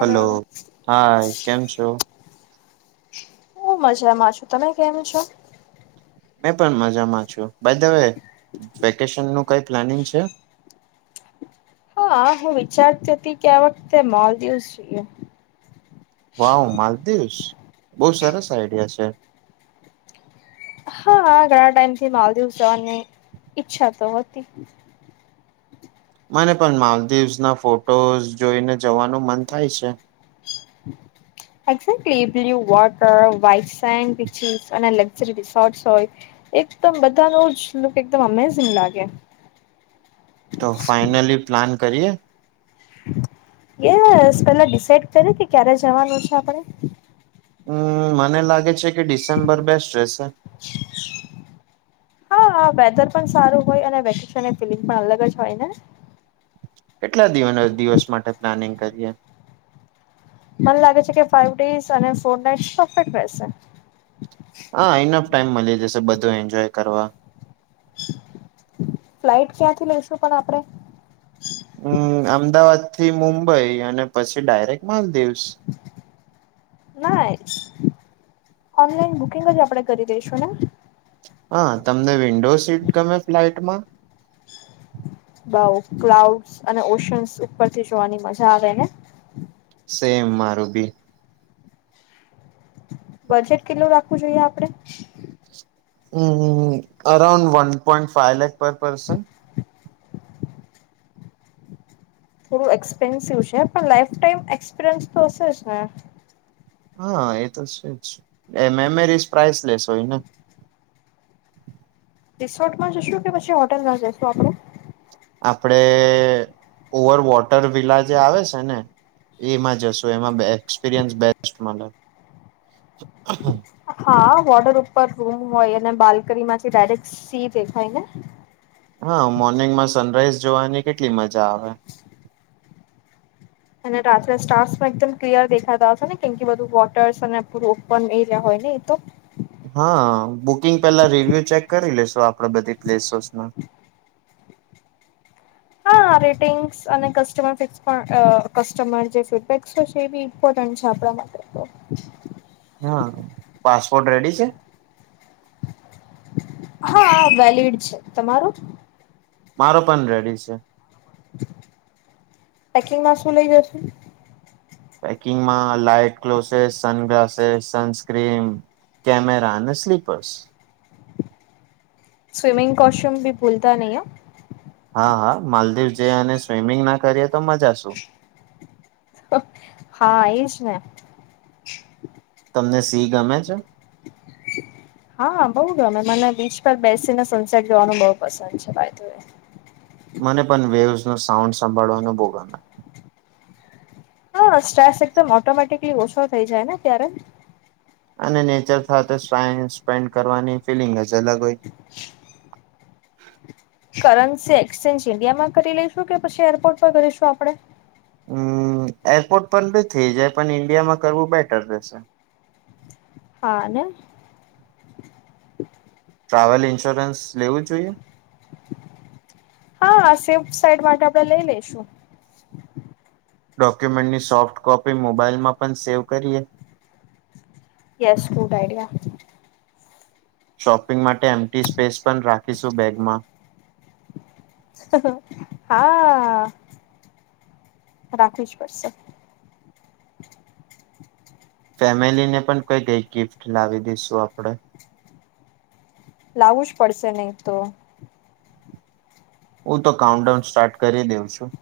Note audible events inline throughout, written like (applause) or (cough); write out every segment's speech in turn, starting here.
Hello હા કેમ છો. હું મજામાં છું તમે કેમ છો. મેં પણ મજામાં છું બાઈ દ વે વેકેશન નું કઈ પ્લાનિંગ છે. હા હું વિચારતી હતી કે આ વખતે માલદિવસ જઈએ. વાવ માલદીવસ બહુ સરસ આઈડિયા છે. હા ઘણા ટાઈમથી માલદીવ જવાની ઈચ્છા તો હતી. મને પણ માલદીવસ ના ફોટોઝ જોઈને જવાનું મન થાય છે. Exactly blue water, white sand beaches અને લક્ઝરી રિસોર્ટ હોય. એકદમ બધા નુ જ લુક એકદમ અમેઝંગ લાગે. તો ફાઈનલી પ્લાન કરીએ. એ પેલા ડિસાઇડ કરે કે ક્યારે જવાનું છે આપણે. હમ મને લાગે છે કે ડિસેમ્બર બેસ્ટ રહેશે. શ. હા હા વેધર પણ સારું હોય અને વેકેશનની ફિલિંગ પણ અલગ જ હોય ને. કેટલા દ દિવસ માટે પ્લાનિંગ કરીએ. મને લાગે છે કે ફાઈવ ડેસ અને ફોર નાટફે રહેસે. હા ઇનફ ટાઈઇમ મળી જશે બધું એન્જોય કરવા. ફ્લાઇટ ક્યાંથી લઈશું પણ આપડણે. હમ અમદાવાદ થી મુંબઈ અને પછી ડાયરેક માલદીવસ. નાઇસ. ઓનલાઈન બુકિંગ જ આપણે કરી દઈશું ને. હા તમને વિન્ડો સીટ ગમે ફ્લાઈટ માં. બઉ ક્લાઉડ અને ઓશન્સ ઉપર થી જોવાની મજા આવે ને. સેમ મારું બી. બજેટ કેટલું રાખવું જોઈએ આપડણે. હમ હ્ હ around one point five lakh per person. થોડું એક્સપેન્સિવ છે પણ લાઈફ ટાઈમ એક્સપિરિયન્સ તો હશે જ ને. હા એ તો છેજ એ મેમરીસ પ્રાઇસલેસ હોય ને. રિસોર્ટમાં જશું કે પછી હોટલમાં જશું આપણું. આપડે ઓવર વોટર વિલા જે આવે છે ને. એમાં જશું એમાં એક્સપિરિયન્સ બેસ્ટ મળે. હા વોર્ડર ઉપર રૂમ હોય અને બાલ્કની માંથી ડાયરેક્ટ સી દેખાય ને. હા મોર્નિંગમાં સનરાઈઝ જોવાની કેટલી મજા આવે અને સ્ટાર એકમ ક્લિયર દેખાતા હ છે ને કેમ બધું વોટર્સ અને પૂરો ઓપન એરિયા હોય ને એ તો. હા બુકિંગ પેલા રિવ્યુ ચેક કરી લેશો આપણે બધી પ્લેસોસમાં. હા રેટિંગ્સ અને કસ્ટમર ફિક્સ પણ કસ્ટમર જે ફીડબેક છે એ બી. ઇમ્પોર્ટન્ટ છે આપણા માટે તો. હા પાસપોર્ટ રેડી છે. હા વેલિડ છે તમારું. મારો પણ રેડી છે. પેકિંગમાં શું લઇ જશે. પેકિંગમાં light clothes sun glasses sunscreen. Camera અને સ્લીપર્સ. સ્વિમિંગ કોશ્યુમ ભી ભૂલતા નહી હ. હા હા માલદીવ જઈ અને સ્વિમિંગ ના કરીએ તો મજા શું. હા એજ ને તમને સી ગમે છે. હા બહુ ગમે મને બીચ પર બેસીને સનસેટ જોવાનું બહુ પસંદ છે બાઈ દ વે. મને પણ વેવસ નો સાઉન્ડ સંભાળવાનું બો ગમે હા સ્ટ્રેસ એકદમ ઓટોમેટિકલી ઓછો થઈ જાય ને ત્યારે અને નેચર સાથે ટાઈમ સ્પેન્ડ કરવાની ફિલિંગ અલગ હોય કરન્સી એક્સચેન્જ ઇન્ડિયામાં કરી લઈશું કે પછી એરપોર્ટ પર કરીશું આપડણે હમ્મ એરપોર્ટ પણ નથી જાય પણ ઈન્ડિયામાં કરવું બેટર રહેશે હા અને ટ્રાવેલ ઇન્સ્યોરન્સ લેવું જોઈએ હા શેફ્ટ સાઈડ માટે આપડે લઈ લઈશું ડોક્યુમેન્ટની સોફ્ટ કોપી મોબાઈલમાં પણ સેવ કરીએ યસ ગુડ આઈડિયા શોપિંગ માટે એમટી સ્પેસ પણ રાખીશું બેગમાં હા રાખવી જ પડશે ફેમિલી ને પણ કઈ કઈ ગિફ્ટ લાવી દઈશું આપડે લાવું જ પડશે નહી તો હું તો કાઉન્ટ ડાઉન સ્ટાર્ટ કરી દેઉ છું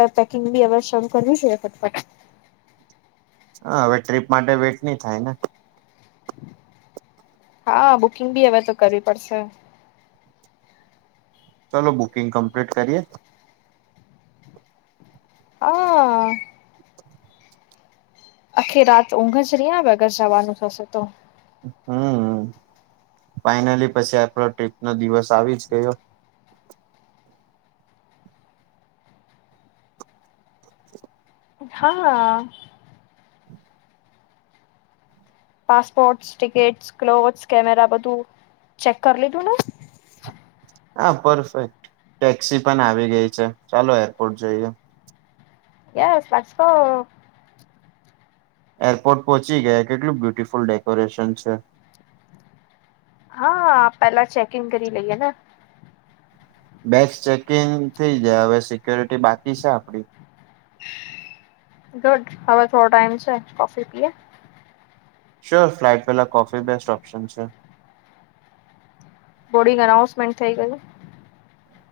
આપ પેકિંગ બી હ શમ કર્યું છે ફટપાટ હા હવે ટ્રીપ માટે વેટ નહી થાય ને હા બુકિંગ બી હવે તો કરવી પડશે ચાલલો બુકિંગ કમ્પ્લીટ કરીએ હા આખી રાત ઊંઘ જ રહી વગર જવાનું થશે તો હમ્મ ફાઈનલી પછી આપડો ટ્રીપ નો દિવસ આવી જ ગયો હા હા પાસપોર્ટ ટિકિટ્સ ક્લોથસ કેમેરા બધું ચેક કરી લીધું ને હા પરફેક્ટ ટેક્સી પણ આવી ગઈ છે ચાલો એરપોર્ટ જોઈએ એ સ્પસકો એરપોર્ટ પહોંચી ગયા કેટલું બ્યુટીિફુલ ડેકોરેશન છે હા પેલા ચેકિંગ કરી લઈએ ને બેક્સ ચેકિંગ થઇ જાય હવે સિક્યોરિટી બાકી છે આપડી ગુડ હવે થોડો ટાઈઇમ છે કોફી પીએ શ્યોર ફ્લાઇટ પેલા કોફી બેસ્ટ ઓપ્શન છે બોર્ડંગ અનાઉન્સમેન્ટ થઈ ગયું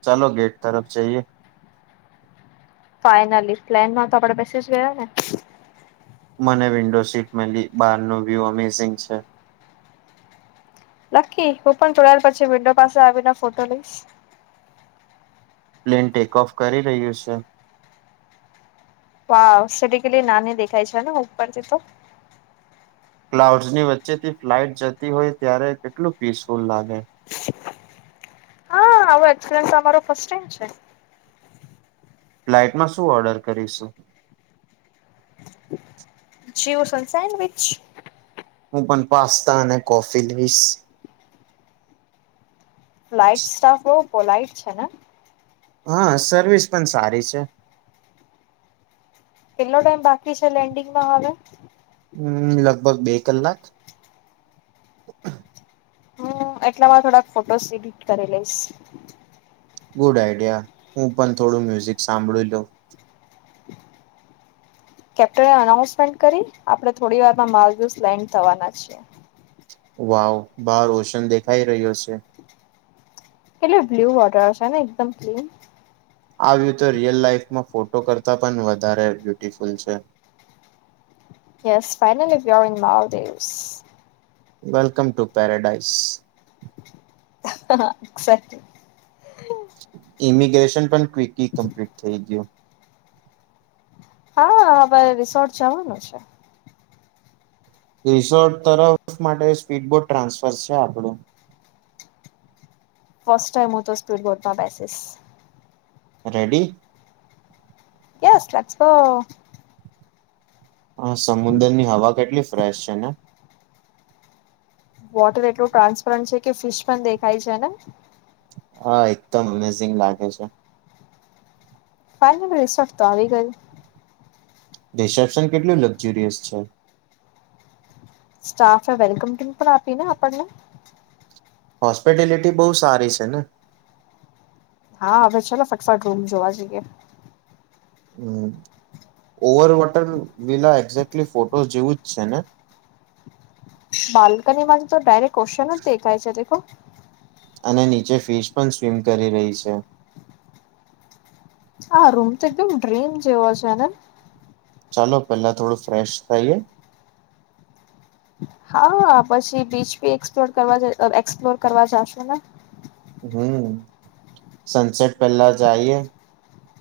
ચાલો ગેટ તરફ જઈએ ફાઈઇનલી પ્લેન માં તો આપડે પસે જ ગયા ને મને વિન્ડો સીટ મળી બાર ન વ્યુ અમેઝિંગ છે લકી હું પણ જોડાયલ પછી વિન્ડો પાસે આવીને ફોટો લઈશ પ્લેન ટેક ઓફ કરી રહ્યું છે વાઓ સિટીકેટલી નાની દેખાય છે ને ઉપરથી તો ક્લાઉડસ ની વચ્ચેથી ફ્લાઇટ જતી હોય ત્યારે કેટલું પીસફુલ લાગે હા આવો એક્સપ્રેશ મારો ફર્સ્ટ ટાઈમ છે ફ્લાઇટમાં શું ઓર્ડર કરીશું જૂયસ અને સેન્ડવિચ હું પણ પાસ્તા અને કોફી લઈશ ફલાઈટ સ્ટાફ બહ પોલાઈટ છે ને હા સર્વિસ પણ સારી છે કેટલો ટાઈમ બાકી છે લેન્ડિંગમાં હવે હમ્મ લગભગ બે કલાક હમ્મ એટલામાં થોડાક ફોટોસ એડિટ કરી લઈશ ગુડ આઈડિયા હું પણ થોડું મ્યુઝિક સાંભળી લઉ કેપ્ટને અનાઉન્સમેન્ટ કરી આપડણે થોડી વારમાં મિલડીશ લેન્ડ થવાના છીએ વાવ બાર રોશન દેખાઈ રહ્યો છે. એટલે બ્લુ વોટર હશે ને, એકદમ ક્લીન. આ તો રિયલ લાઈફમાં, ફોટો કરતા પણ વધારે બ્યુટફુલ છે. ય ફનલી ઇ માવ દેવસ (unintelligible) વેલકમ ટુ પેરાડઈસ. હ. (unintelligible) ઇમિગ્રેશન પણ ક્વિકલી કમ્પ્લીટ થઈ ગયું. હા, હવે રિસોર્ટ જવાનું છે. રિસોર્ટ તરફ માટે, સ્પીડ બોર્ટ ટ્રાન્સફર છે આપણું‌. ફસ્ટ ટાઈમ ઓ તો સ્પૂરપ બેસ. રેડી. એસ લસ. હા, સમુદ્ર ની હવા કેટલી ફ્રેશ છે ને. વોટર એટલું ટ્રાન્સપરન્ટ છે કે, ફિશ પણ દેખાય છે ને. હા, એકદમ અમેઝિંગ લાગે છે. પા રસટતો આવી ગ (unintelligible) રિસેપ્શન કેટલું લક્ઝુરિયસ છે. સ્ટાફે વેલકમ તો પણ આપી ને આપણને. હોસ્પિટેલિટી બહુ સારી છે ને. હા, હવે છે ને, સકસટ રૂમ જોવા જઈએ. હમ, over water villa exactly photo જેવું જ છે ને. બાલ્કનીમાં તો ડાયરેક્ટ ઓશન દેખાાય છે, તે અને નીચે ફિશ પણ સ્વિમ કરી રહી છે. હા, રૂમ તો એકદમ ડ્રેન જેવો છે. ચાલો, પેલા થોડું ફ્રેશ થઈએ. હા, પછી બીચ બી એક્સપ્લોર કરવા, એક્સપ્લોર કરવા જશો ને? હમ. સનસેટ પહેલા જઈએ,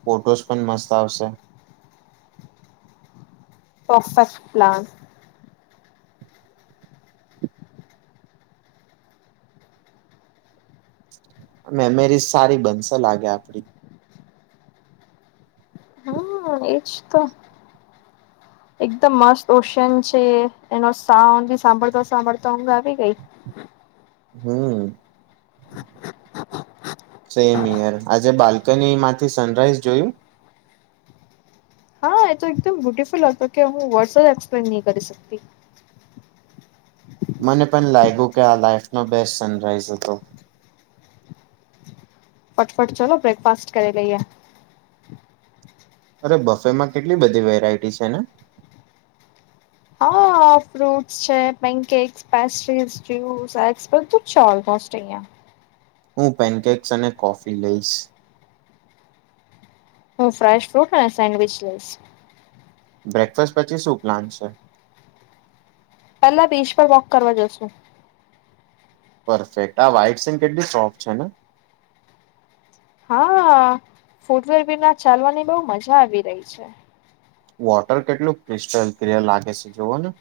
ફોટોસ પણ મસ્ત આવશે. Perfect plan. મેમરીઝ સારી બનશે લાગે આપડી. હ. એજ તો. એકદમ મસ્ત ઓશિયન છે, એનો સાઉન્ડ ભી સાંભળતો સાંભળતો ઊધ આવી ગઈ. હમ. સેમ યાર, આજે બાલ્કની માંથી સનરાઈઝ જોયું. હા, એ તો એકદમ બ્યુટિફુલ હતો કે હું વર્ડસ જ એક્સપ્લેન નહીં કરી શકતી. મને પણ લાગ્યું કે આ લાઈફ ન બેસ્ટ સનરાઈઝ હતો. ફટફટ, ચાલો બ્રેકફાસ્ટ કરી લઈએ. અરે, બફે માં કેટલી બધી વેરાયટી છે ને! હા, ફ્રુટ્ છે બેન્કેક. (unintelligible) હું પેનકેક્સ અને કોફી લઈશ. હું, ફ્રાડ ફ્રૂટ અને સેન્ડવીચ લઈશ. બ્રેકફાસ્ટ પછી શું પ્લાન છે? પેલા બીચ પર વોક કરવા જશુ. પરફેક્ટ આ ફાઈટ સંગ કેટલી સોફ્ટ છે ને. હા, ફૂટવેર બી ના ચાલવાની બહુ મજા આવી રહી છે‌. વોટર કેટલું ક્રિસ્ટલ ક્રિયર લાગે છે, જોઓ ને.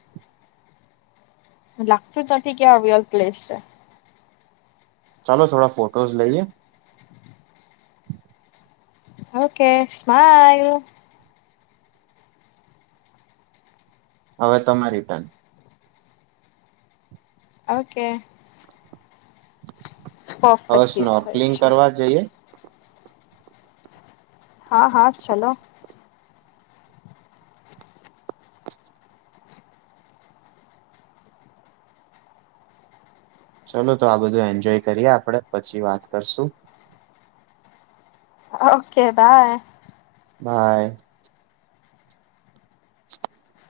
લાગતું જ નથી કે આ પ્લેસ છે. ચાલો થોડા ફોટોઝ લઈએ. Okay smile. હવે તમામે રિટર્ન. ઓકે. હ સ્ પરફેક્ટલી થયું નકલિંગ છે કરવા જઈએ. હા હા ચલો. ચાલલો તો આ બધું એન્જોય કરીએ આપડે પછી વાત કરશું. ઓકે. (unintelligible) ભાઈ. (unintelligible) (inaudible)